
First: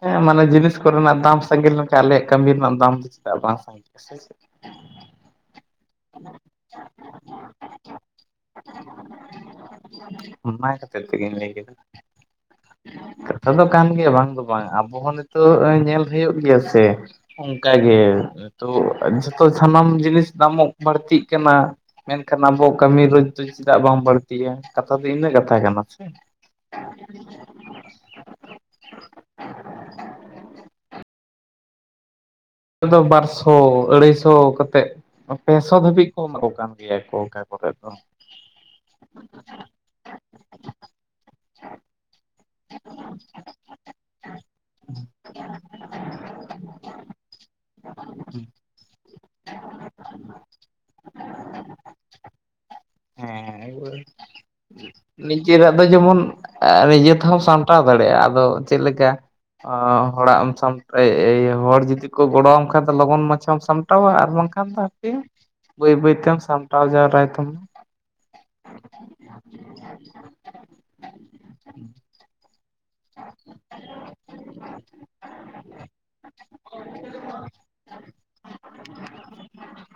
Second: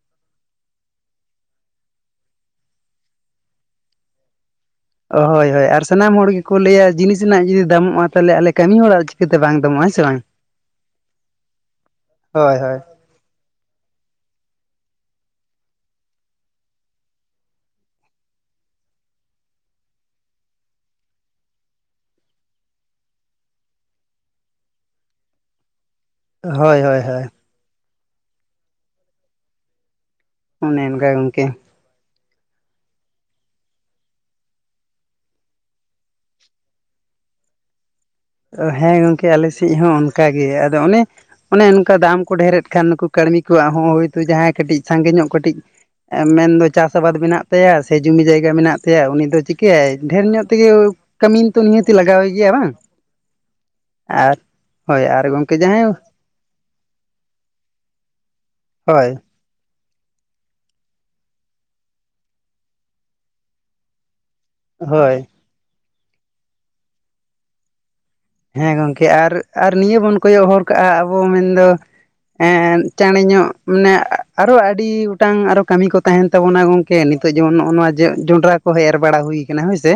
ᱦᱮᱸ ᱢᱟᱱᱮ ᱡᱤᱱᱤᱥ ᱠᱚᱨᱮᱱᱟᱜ ᱫᱟᱢ ᱥᱟᱸᱜᱮ ᱞᱮᱱᱠᱷᱟᱱ ᱟᱞᱮᱭᱟᱜ ᱠᱟᱹᱢᱤ ᱨᱮᱱᱟᱜ ᱫᱟᱢ ᱫᱚ ᱪᱮᱫᱟᱜ ᱵᱟᱝ ᱥᱟᱸᱜᱮ ᱟ ᱥᱮᱪᱮᱫᱼᱼ ᱦᱳᱭ ᱦᱳᱭ ᱟᱨ ᱥᱟᱱᱟᱢ ᱦᱚᱲ ᱜᱮᱠᱚ ᱞᱟᱹᱭᱟ ᱡᱤᱱᱤᱥ ᱨᱮᱱᱟᱜ ᱡᱩᱫᱤ ᱫᱟᱢᱚᱜᱼᱟ ᱛᱟᱦᱚᱞᱮ ᱟᱞᱮ ᱠᱟᱹᱢᱤ ᱦᱚᱲ ᱟᱨ ᱪᱤᱠᱟᱹᱛᱮ ᱵᱟᱝ ᱫᱟᱢᱚᱜᱼᱟ ᱦᱮᱸᱥᱮ ᱵᱟᱝ ᱚᱱᱟ ᱠᱷᱟᱹᱛᱤᱨ ᱛᱮᱜᱮᱧ ᱦᱳᱭ ᱦᱳᱭ᱾ ᱛᱚᱵᱮ ᱠᱟᱱ ᱜᱮᱭᱟ ᱵᱟᱝ ᱫᱚ ᱵᱟᱝ ᱟᱵᱚ ᱦᱚᱸ ᱱᱤᱛᱚᱜ ᱧᱮᱞ ᱦᱩᱭᱩᱜ ᱜᱮᱭᱟ ᱥᱮ᱾ ᱚᱱᱠᱟ ᱜᱮ ᱱᱤᱛᱚᱜ ᱡᱷᱚᱛᱚ ᱥᱟᱱᱟᱢ ᱡᱤᱱᱤᱥ ᱫᱟᱢ ᱦᱚᱸ ᱵᱟᱹᱲᱛᱤᱜ ᱠᱟᱱᱟ᱾ ᱢᱮᱱᱠᱷᱟᱱ ᱟᱵᱚᱣᱟᱜ ᱠᱟᱹᱢᱤ ᱨᱳᱡᱽ ᱫᱚ ᱪᱮᱫᱟᱜ ᱵᱟᱝ ᱵᱟᱹᱲᱛᱤᱜᱼᱟ ᱠᱟᱛᱷᱟ ᱫᱚ ᱤᱱᱟᱹᱜ ᱠᱟᱛᱷᱟ ᱠᱟᱱᱟ ᱥᱮ? ᱦᱳᱭ ᱦᱳᱭ ᱦᱳᱭ ᱚᱱᱮ ᱚᱱᱠᱟ ᱜᱚᱝᱠᱮ᱾ ᱟᱫᱚ ᱵᱟᱨ ᱥᱚ ᱟᱹᱲᱟᱹᱭ ᱥᱚ ᱠᱟᱛᱮᱜ ᱯᱮᱥᱚ ᱫᱷᱟᱹᱵᱤᱡ ᱠᱚ ᱮᱢᱟ ᱠᱚ ᱠᱟᱱ ᱜᱮᱭᱟ ᱠᱚ ᱚᱠᱟ ᱠᱚᱨᱮ ᱫᱚ᱾ ᱦᱮᱸ ᱜᱚᱝᱠᱮ ᱟᱞᱮᱥᱮᱫ ᱦᱚᱸ ᱚᱱᱠᱟ ᱜᱮ ᱟᱫᱚ ᱚᱱᱮ ᱚᱱᱮ ᱚᱱᱠᱟ ᱫᱟᱢ ᱠᱚ ᱰᱷᱮᱨᱮᱫ ᱠᱷᱟᱱ ᱱᱩᱠᱩ ᱠᱟᱹᱲᱢᱤ ᱠᱚᱣᱟᱜ ᱦᱚᱸ ᱦᱳᱭᱛᱚ ᱡᱟᱦᱟᱸᱭ ᱠᱟᱹᱴᱤᱡ ᱥᱟᱸᱜᱮ ᱧᱚᱜ ᱠᱟᱹᱴᱤᱡ ᱢᱮᱱᱫᱚ ᱪᱟᱥ ᱟᱵᱟᱫ ᱢᱮᱱᱟᱜ ᱛᱟᱭᱟ, ᱥᱮ ᱡᱚᱢᱤ ᱡᱟᱭᱜᱟ ᱢᱮᱱᱟᱜ ᱛᱟᱭᱟ ᱩᱱᱤ ᱫᱚ ᱪᱤᱠᱟᱹᱭᱟᱭ ᱰᱷᱮᱨ ᱧᱚᱜ ᱛᱮᱜᱮ ᱠᱟᱹᱢᱤᱱ ᱛᱚ ᱱᱤᱦᱟᱹᱛᱮ ᱞᱟᱜᱟᱣᱮ ᱜᱮᱭᱟ ᱵᱟᱝ? ᱦᱮᱸ ᱟᱨ [unintelligible] ᱦᱳᱭ ᱟᱨ ᱜᱚᱢᱠᱮ ᱱᱤᱡᱮᱨᱟᱜ ᱫᱚ ᱡᱟᱦᱟᱸᱭ ᱡᱮᱢᱚᱱ [unintelligible] ᱥᱟᱢᱴᱟᱣ ᱫᱟᱲᱮᱭᱟᱜᱼᱟ ᱟᱫᱚ ᱪᱮᱫ ᱞᱮᱠᱟ ᱦᱳᱭ ᱦᱚᱲᱟᱜ ᱮᱢ [inaudible] ᱦᱚᱲ ᱡᱩᱫᱤ ᱠᱚ ᱜᱚᱲᱚᱣᱟᱢ ᱠᱷᱟᱱ ᱫᱚ ᱞᱚᱜᱚᱱ ᱢᱟᱪᱷᱟᱢ ᱥᱟᱢᱴᱟᱣᱟ ᱟᱨ ᱵᱟᱝᱠᱷᱟᱱ ᱦᱳᱭ ᱵᱟᱹᱭ ᱵᱟᱹᱭ ᱛᱮᱢ ᱥᱟᱢᱴᱟᱣ ᱡᱟᱣᱨᱟ ᱛᱟᱢᱟ ᱦᱮᱸ ᱜᱚᱝᱠᱮ ᱟᱨ ᱟᱨ ᱱᱤᱭᱟᱹ ᱵᱚᱱ ᱠᱚᱭᱚᱜ ᱦᱚᱨ ᱠᱟᱜᱼᱟ ᱟᱵᱚ ᱢᱮᱱᱫᱚ [inaudible] ᱪᱟᱲ ᱧᱚᱜ ᱢᱟᱱᱮ ᱟᱨᱚ ᱟᱹᱰᱤ ᱜᱚᱴᱟᱝ ᱟᱨᱚ ᱠᱟᱹᱢᱤ ᱠᱚ ᱛᱟᱦᱮᱱ ᱛᱟᱵᱚᱱᱟ ᱜᱚᱝᱠᱮ ᱱᱤᱛᱚᱜ ᱡᱮᱢᱚᱱ ᱱᱚᱜᱼᱚ ᱱᱚᱣᱟ ᱡᱚᱸᱰᱨᱟ ᱠᱚᱦᱚᱸ ᱮᱨ ᱵᱟᱲᱟ ᱦᱩᱭ ᱠᱟᱱᱟ ᱦᱳᱭᱥᱮ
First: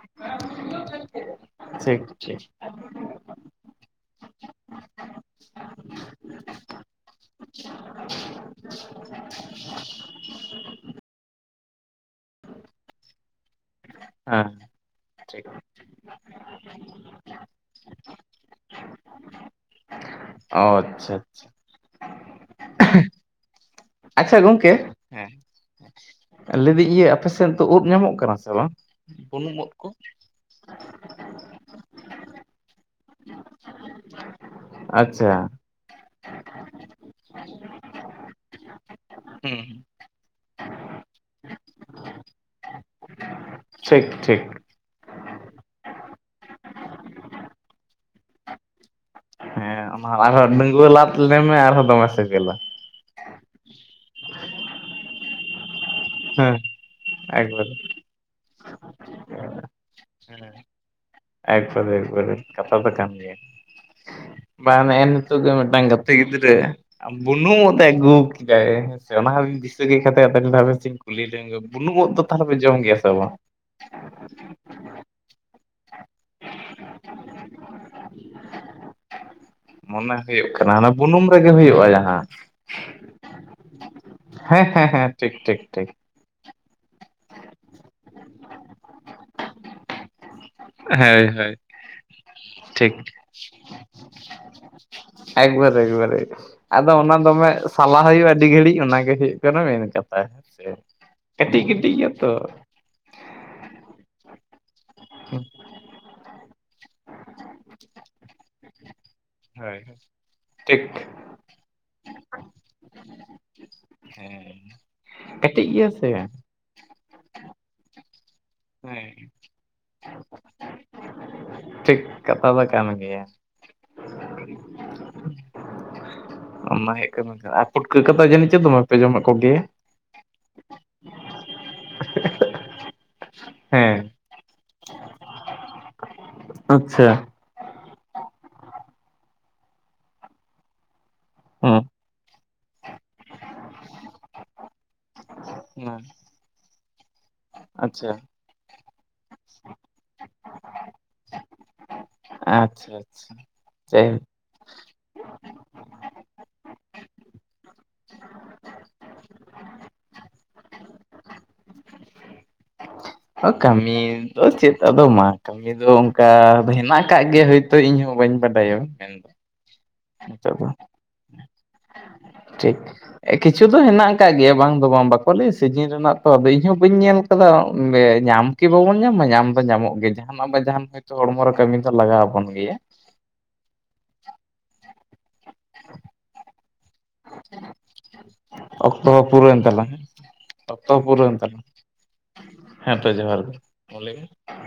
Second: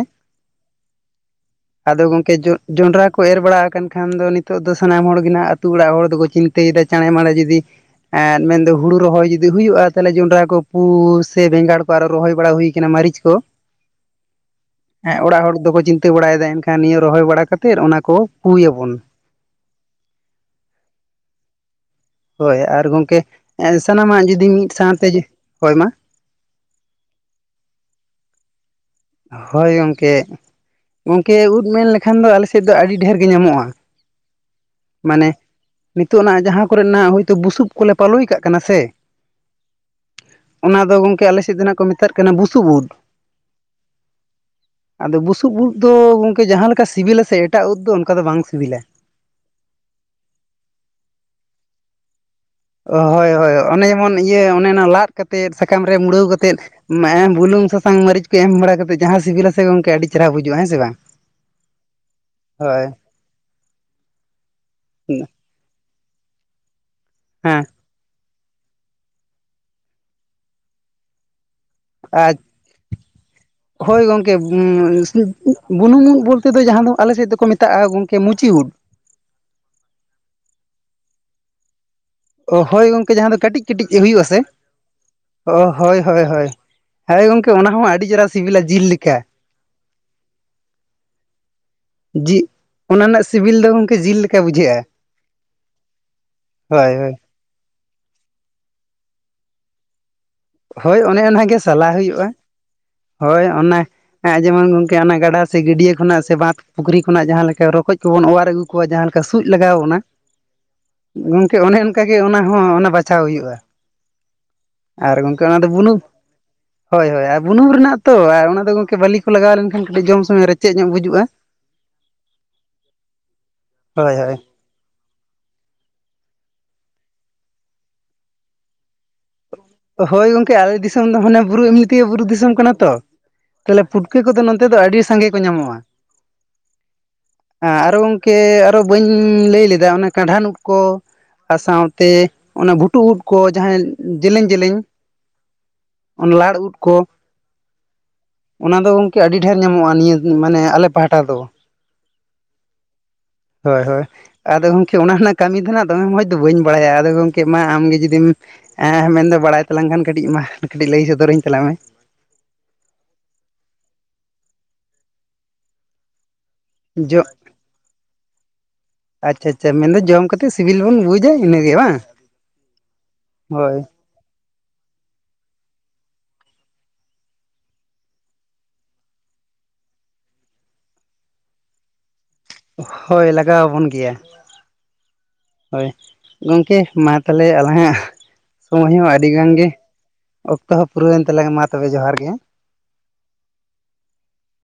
ᱴᱷᱤᱠ ᱴᱷᱤᱠ ᱡᱚᱸᱰᱨᱟ ᱠᱚ ᱮᱨ ᱵᱟᱲᱟ ᱟᱠᱟᱱ ᱠᱷᱟᱱ ᱫᱚ ᱱᱤᱛᱚᱜ ᱫᱚ ᱥᱟᱱᱟᱢ ᱦᱚᱲ ᱜᱮ ᱱᱟᱜ ᱟᱹᱛᱩ ᱚᱲᱟᱜ ᱦᱚᱲ ᱫᱚᱠᱚ ᱪᱤᱱᱛᱟᱹᱭᱮᱫᱟ ᱪᱟᱬᱮ ᱢᱟᱲᱮ ᱢᱮᱱᱫᱚ ᱦᱩᱲᱩ ᱨᱚᱦᱚᱭ ᱡᱩᱫᱤ ᱦᱩᱭᱩᱜᱼᱟ ᱛᱟᱞᱦᱮ ᱡᱚᱸᱰᱨᱟ ᱠᱚ ᱯᱩᱭ ᱥᱮ ᱵᱮᱸᱜᱟᱲ ᱟᱨᱚ ᱨᱚᱦᱚᱭ ᱵᱟᱲᱟ ᱦᱩᱭ ᱟᱠᱟᱱᱟ ᱢᱟᱹᱨᱤᱪ ᱠᱚ ᱦᱮᱸ ᱚᱲᱟᱜ ᱴᱷᱤᱠ ᱦᱚᱲ ᱫᱚᱠᱚ ᱪᱤᱱᱛᱟᱹ ᱵᱟᱲᱟᱭᱮᱫᱟ ᱮᱱᱠᱷᱟᱱ ᱱᱤᱭᱟᱹ ᱨᱚᱦᱚᱭ ᱵᱟᱲᱟ ᱠᱟᱛᱮ ᱚᱱᱟ ᱠᱚ ᱯᱩᱭᱟᱵᱚᱱ ᱚ ᱟᱪᱪᱷᱟ [unintelligible] ᱦᱳᱭ ᱟᱨ ᱜᱚᱝᱠᱮ ᱥᱟᱱᱟᱢᱟᱜ ᱟᱪᱪᱷᱟ ᱡᱩᱫᱤ ᱢᱤᱫ ᱥᱟᱶᱛᱮ ᱦᱳᱭ ᱢᱟ ᱞᱟᱹᱭ ᱫᱟᱹᱧ ᱤᱭᱟᱹ ᱟᱯᱮᱥᱮᱫ ᱫᱚ ᱩᱫ ᱧᱟᱢᱚᱜ ᱠᱟᱱᱟ ᱥᱮ ᱵᱟᱝ ᱵᱩᱱᱩᱢ ᱩᱫ ᱦᱳᱭ ᱠᱚ ᱜᱚᱝᱠᱮ ᱜᱚᱝᱠᱮ ᱩᱫ ᱢᱮᱱ ᱞᱮᱠᱷᱟᱱ ᱫᱚ ᱟᱞᱮᱥᱮᱫ ᱫᱚ ᱟᱹᱰᱤ ᱰᱷᱮᱨ ᱜᱮ ᱧᱟᱢᱚᱜᱼᱟ ᱢᱟᱱᱮ ᱟᱪᱪᱷᱟ ᱱᱤᱛᱚᱜ ᱱᱟ ᱡᱟᱦᱟᱸ ᱠᱚᱨᱮᱱᱟᱜ ᱦᱳᱭᱛᱳ ᱵᱩᱥᱩᱵ ᱠᱚᱞᱮ ᱯᱟᱞᱚᱭ ᱠᱟᱜ ᱠᱟᱱᱟ ᱥᱮ ᱦᱩᱸ ᱚᱱᱟ ᱫᱚ ᱜᱚᱝᱠᱮ ᱟᱞᱮ ᱥᱮᱫ ᱫᱚᱦᱟᱜ ᱠᱚ ᱢᱮᱛᱟᱜ ᱠᱟᱱᱟ ᱵᱩᱥᱩᱵ ᱩᱫ ᱴᱷᱤᱠ ᱴᱷᱤᱠ ᱟᱫᱚ ᱵᱩᱥᱩᱵ ᱩᱫ ᱫᱚ ᱜᱚᱝᱠᱮ ᱡᱟᱦᱟᱸ ᱞᱮᱠᱟ ᱥᱤᱵᱤᱞᱟ ᱥᱮ ᱮᱴᱟᱜ ᱩᱫ ᱫᱚ ᱚᱱᱠᱟ ᱫᱚ ᱵᱟᱝ ᱥᱤᱵᱤᱞᱟ ᱦᱮᱸ ᱚᱱᱟ ᱟᱨᱦᱚ ᱰᱟᱺᱝᱣᱟᱹ ᱞᱟᱫ ᱞᱟᱹᱭ ᱢᱮ ᱟᱨᱦᱚᱸ ᱫᱚᱢᱮ ᱥᱮᱵᱮᱞᱟ ᱚ ᱦᱳᱭ ᱦᱳᱭ ᱚᱱᱮ ᱡᱮᱢᱚᱱ ᱤᱭᱟᱹ ᱚᱱᱮ ᱚᱱᱟ ᱞᱟᱫ ᱠᱟᱛᱮᱫ ᱥᱟᱠᱟᱢ ᱨᱮ ᱢᱩᱲᱟᱹᱣ ᱠᱟᱛᱮᱫ ᱦᱮᱸ [inaudible] ᱵᱩᱞᱩ ᱮᱠᱵᱟᱨᱮ ᱥᱟᱥᱟᱝ ᱢᱟᱹᱨᱤᱪ ᱠᱚ ᱮᱢ ᱵᱟᱲᱟ ᱠᱟᱛᱮᱫ ᱡᱟᱦᱟᱸ ᱥᱤᱵᱤᱞᱟᱥᱮ ᱜᱚᱝᱠᱮ ᱟᱹᱰᱤ ᱪᱮᱦᱨᱟ ᱵᱩᱡᱩᱜᱼᱟ ᱦᱮᱸ ᱥᱮ ᱵᱟᱝ ᱦᱳᱭ [unintelligible] ᱵᱟᱝ ᱱᱮᱜᱮ ᱱᱤᱛᱚᱜ ᱜᱮ ᱢᱤᱫᱴᱟᱝ ᱜᱟᱛᱮ ᱜᱤᱫᱽᱨᱟᱹ ᱵᱩᱱᱩ ᱦᱮᱸ [inaudible] ᱟᱹᱜᱩ ᱠᱮᱫᱟᱭ ᱦᱮᱸᱥᱮ ᱚᱱᱟ ᱫᱤᱥᱟᱹ ᱠᱟᱛᱮ [unintelligible] ᱠᱩᱞᱤ ᱞᱮᱱ ᱵᱩᱱᱩᱢ ᱩᱫ ᱫᱚ ᱟᱨ ᱛᱟᱦᱚᱞᱮ ᱡᱚᱢ ᱜᱮᱭᱟ ᱥᱮ ᱵᱟᱝ ᱦᱳᱭ ᱜᱚᱝᱠᱮ ᱵᱩᱱᱩᱝ ᱫ ᱵᱚᱞᱛᱮ ᱫᱚ ᱡᱟᱦᱟᱸ ᱫᱚ ᱟᱞᱮ ᱥᱮᱫ ᱫᱚᱠᱚ ᱢᱮᱛᱟᱜᱼᱟ ᱜᱚᱝᱠᱮ ᱢᱩᱪᱤ ᱫ᱾ ᱢᱚᱱᱮ ᱦᱩᱭᱩᱜ ᱠᱟᱱᱟ ᱦᱟᱱᱮ ᱵᱩᱱᱩᱢ ᱨᱮᱜᱮ ᱦᱩᱭᱩᱜᱼᱟ ᱡᱟᱦᱟᱸ᱾ ᱚ ᱦᱳᱭ ᱜᱚᱢᱠᱮ ᱡᱟᱦᱟᱸ ᱫᱚ ᱠᱟᱹᱴᱤᱡ ᱠᱟᱹᱴᱤᱡ ᱦᱩᱭᱩᱜ ᱟᱥᱮ ᱦᱮᱸ ᱦᱮᱸ ᱦᱮᱸ ᱴᱷᱤᱠ ᱚ ᱴᱷᱤᱠ ᱴᱷᱤᱠ ᱦᱳᱭ ᱦᱳᱭ ᱦᱭ ᱦᱮᱸ ᱜᱚᱝᱠᱮ ᱚᱱᱟ ᱦᱚᱸ ᱟᱹᱰᱤ ᱪᱮᱦᱨᱟ ᱥᱤᱵᱤᱞᱟ ᱡᱤᱞ ᱞᱮᱠᱟ᱾ ᱦᱮᱭ ᱦᱳᱭ ᱡᱤᱞ ᱴᱷᱤᱠ ᱚᱱᱟ ᱨᱮᱱᱟᱜ ᱥᱤᱵᱤᱞ ᱫᱚ ᱜᱚᱢᱠᱮ ᱡᱤᱞ ᱞᱮᱠᱟ ᱵᱩᱡᱷᱟᱹᱜᱼᱟ᱾ ᱮᱠᱵᱟᱨ ᱮᱠᱵᱟᱨ ᱟᱫᱚ ᱦᱳᱭ ᱦᱳᱭ ᱚᱱᱟ ᱫᱚᱢᱮ ᱥᱟᱞᱟ ᱦᱩᱭᱩᱜᱼᱟ ᱟᱹᱰᱤ ᱜᱷᱟᱹᱲᱤᱡ ᱚᱱᱟ ᱜᱮ ᱦᱩᱭᱩᱜ ᱠᱟᱱᱟ ᱢᱮᱱ ᱠᱟᱛᱷᱟ᱾ ᱦᱮᱸᱥᱮ ᱦᱳᱭ ᱚᱱᱮ ᱚᱱᱟ ᱜᱮ ᱠᱟᱹᱴᱤᱡ ᱥᱟᱞᱟ ᱠᱟᱹᱴᱤᱡ ᱜᱮᱭᱟ ᱦᱩᱭᱩᱜᱼᱟ᱾ ᱛᱚ ᱦᱳᱭ ᱚᱱᱟ ᱡᱮᱢᱚᱱ ᱜᱚᱝᱠᱮ ᱚᱱᱟ ᱜᱟᱰᱟ ᱥᱮ ᱜᱟᱹᱰᱭᱟᱹ ᱠᱷᱚᱱᱟᱜ ᱥᱮ ᱵᱟᱸᱫᱽ ᱯᱩᱠᱷᱨᱤ ᱠᱷᱚᱱᱟᱜ ᱡᱟᱦᱟᱸ ᱞᱮᱠᱟ ᱨᱚᱠᱚᱡ ᱠᱚᱵᱚᱱ ᱚᱣᱟᱨ ᱟᱹᱜᱩ ᱠᱚᱣᱟ ᱡᱟᱦᱟᱸ ᱞᱮᱠᱟ ᱥᱩᱡ ᱞᱟᱜᱟᱣ ᱦᱳᱭ ᱵᱚᱱᱟ ᱴᱷᱤᱠ ᱜᱚᱝᱠᱮ ᱚᱱᱮ ᱚᱱᱠᱟᱜᱮ ᱚᱱᱟ ᱦᱚᱸ ᱚᱱᱟ ᱵᱟᱪᱷᱟᱣ ᱦᱩᱭᱩᱜᱼᱟ᱾ ᱦᱮᱸ ᱟᱨ ᱜᱚᱝᱠᱮ ᱚᱱᱟ ᱠᱟᱹᱴᱤᱡ ᱫᱚ ᱜᱮᱭᱟ ᱵᱩᱱᱩᱢ ᱥᱮ ᱦᱳᱭ ᱦᱳᱭ ᱟᱨ ᱵᱩᱱᱩᱢ ᱨᱮᱱᱟᱜ ᱛᱚ ᱟᱨ ᱚᱱᱟ ᱟᱫᱚ ᱜᱚᱢᱠᱮ ᱦᱮᱸ ᱵᱟᱹᱞᱤ ᱠᱚ ᱞᱟᱜᱟᱣ ᱞᱮᱱᱠᱷᱟᱱ ᱠᱟᱹᱴᱤᱡ ᱡᱚᱢ ᱥᱚᱢᱚᱭ ᱨᱮᱪᱮᱫ ᱧᱚᱜ ᱵᱩᱡᱩᱜᱼᱟ᱾ ᱴᱷᱤᱠ ᱠᱟᱛᱟ ᱫᱚ ᱠᱟᱱ ᱜᱮᱭᱟ᱾ ᱦᱳᱭ ᱦᱳᱭ ᱚᱱᱟ ᱦᱩᱭᱩᱜ ᱠᱟᱱᱟ ᱟᱨ ᱯᱩᱴᱠᱟᱹ ᱠᱚᱫᱚ ᱡᱟᱹᱱᱤᱡ ᱪᱚ ᱫᱚᱢᱮᱯᱮ ᱡᱚᱢᱮᱫ ᱠᱚᱜᱮᱭᱟ? ᱦᱳᱭ ᱜᱚᱝᱠᱮ ᱟᱞᱮ ᱫᱤᱥᱚᱢ ᱫᱚ ᱦᱟᱱᱮ ᱵᱩᱨᱩ ᱮᱢᱱᱤ ᱛᱮᱜᱮ ᱵᱩᱨᱩ ᱫᱤᱥᱚᱢ ᱠᱟᱱᱟ ᱛᱚ ᱛᱟᱦᱞᱮ ᱦᱮᱸ ᱯᱩᱴᱠᱟᱹ ᱠᱚᱫᱚ ᱱᱚᱱᱛᱮ ᱫᱚ ᱟᱹᱰᱤ ᱥᱟᱸᱜᱮ ᱠᱚ ᱧᱟᱢᱚᱜᱼᱟ᱾ ᱟᱪᱪᱷᱟ ᱦᱮᱸ ᱟᱨᱚ ᱜᱚᱝᱠᱮ ᱟᱨᱚ ᱵᱟᱹᱧ ᱞᱟᱹᱭ ᱞᱮᱫᱟ ᱚᱱᱟᱮ ᱠᱟᱸᱰᱷᱟᱱ ᱩᱫ ᱠᱚ ᱟᱨ ᱦᱮᱸ ᱥᱟᱶᱛᱮ ᱚᱱᱟ ᱵᱷᱩᱴᱩᱼ ᱩᱴ ᱠᱚ ᱡᱟᱦᱟᱸᱭ ᱡᱮᱞᱮᱧ ᱡᱮᱞᱮᱧ [unintelligible] ᱞᱟᱲ ᱩᱫ ᱠᱚ ᱟᱪᱪᱷᱟ ᱚᱱᱟ ᱫᱚ ᱜᱚᱝᱠᱮ ᱟᱹᱰᱤ ᱰᱷᱮᱨ ᱧᱟᱢᱚᱜᱼᱟ ᱱᱤᱭᱟᱹ ᱢᱟᱱᱮ ᱟᱞᱮ ᱯᱟᱦᱟᱴᱟ ᱫᱚ᱾ ᱟᱪᱪᱷᱟ ᱟᱪᱪᱷᱟ ᱦᱳᱭ ᱦᱳᱭ ᱡᱟᱭᱦᱳᱠ ᱟᱫᱚ ᱜᱚᱢᱠᱮ ᱚᱱᱟ ᱨᱮᱱᱟᱜ ᱠᱟᱹᱢᱤ ᱫᱚ ᱱᱟᱜ ᱫᱚᱢᱮ ᱢᱚᱸᱡᱽ ᱫᱚ ᱵᱟᱹᱧ ᱵᱟᱲᱟᱭᱟ, ᱟᱫᱚ ᱜᱚᱢᱠᱮ ᱢᱟ ᱟᱢ ᱜᱮ ᱡᱩᱫᱤᱢ ᱮᱸ ᱢᱮᱱ ᱫᱚ ᱵᱟᱲᱟᱭ ᱛᱟᱞᱟᱝ ᱠᱷᱟᱱ ᱠᱟᱹᱴᱤᱡ ᱢᱟ ᱠᱟᱹᱴᱤᱡ ᱞᱟᱹᱭ ᱥᱚᱫᱚᱨᱟᱹᱧ ᱛᱟᱞᱟᱜ ᱢᱮ ᱠᱟᱹᱢᱤ ᱫᱚ ᱪᱮᱫ ᱟᱫᱚ ᱢᱟ ᱠᱟᱹᱢᱤ ᱫᱚ ᱚᱱᱠᱟ ᱫᱚ ᱦᱮᱱᱟᱜ ᱟᱠᱟᱜ ᱡᱚᱜ ᱜᱮᱭᱟ ᱦᱳᱭᱛᱳ ᱤᱧ ᱦᱚᱸ ᱵᱟᱹᱧ ᱵᱟᱰᱟᱭᱟ ᱢᱮᱱᱫᱚ ᱱᱤᱛᱚᱜ ᱫᱚ᱾ ᱡᱮ ᱤᱱᱟᱹᱜᱮ ᱵᱟᱝ ᱴᱷᱤᱠ ᱠᱤᱪᱷᱩ ᱦᱳᱭ ᱫᱚ ᱦᱮᱱᱟᱜ ᱟᱠᱟᱫ ᱜᱮᱭᱟ ᱵᱟᱝ ᱫᱚ ᱵᱟᱝ ᱵᱟᱠᱚ ᱞᱟᱹᱭ ᱥᱤᱡᱤᱱ ᱨᱮᱱᱟᱜ ᱛᱚ ᱟᱫᱚ ᱤᱧ ᱦᱚᱸ ᱵᱟᱹᱧ ᱧᱮᱞ ᱟᱠᱟᱫᱟ ᱧᱟᱢ ᱠᱤ ᱵᱟᱵᱚᱱ ᱧᱟᱢᱟ ᱧᱟᱢ ᱫᱚ ᱧᱟᱢᱚᱜ ᱜᱮ ᱡᱟᱦᱟᱱᱟᱜ ᱵᱟᱝ ᱡᱟᱦᱟᱱ ᱦᱳᱭᱛᱳ ᱦᱚᱲᱢᱚ ᱨᱮ ᱠᱟᱹᱢᱤ ᱫᱚ ᱞᱟᱜᱟᱣ ᱟᱵᱚᱱ ᱜᱮᱭᱟ᱾ ᱦᱳᱭ ᱞᱟᱜᱟᱣ ᱟᱵᱚᱱ ᱜᱮᱭᱟ ᱦᱳᱭ ᱜᱚᱢᱠᱮ ᱢᱟ ᱛᱟᱦᱚᱞᱮ ᱟᱞᱟᱜ ᱟᱜ ᱥᱚᱢᱚᱭ ᱚᱠᱛᱚ ᱦᱚᱸ ᱟᱹᱰᱤ ᱜᱟᱱ ᱯᱩᱨᱟᱹᱣᱮᱱ ᱜᱮ ᱛᱟᱞᱟᱝ ᱚᱠᱛᱚ ᱦᱚᱸ ᱯᱩᱨᱟᱹᱣᱮᱱ ᱛᱟᱞᱟᱝ-ᱟ ᱢᱟ ᱛᱚᱵᱮ ᱡᱚᱦᱟᱨ ᱜᱮ ᱾ ᱦᱮᱸ ᱛᱚ ᱡᱚᱦᱟᱨ ᱜᱮ ᱞᱟᱹᱭᱵᱤᱱ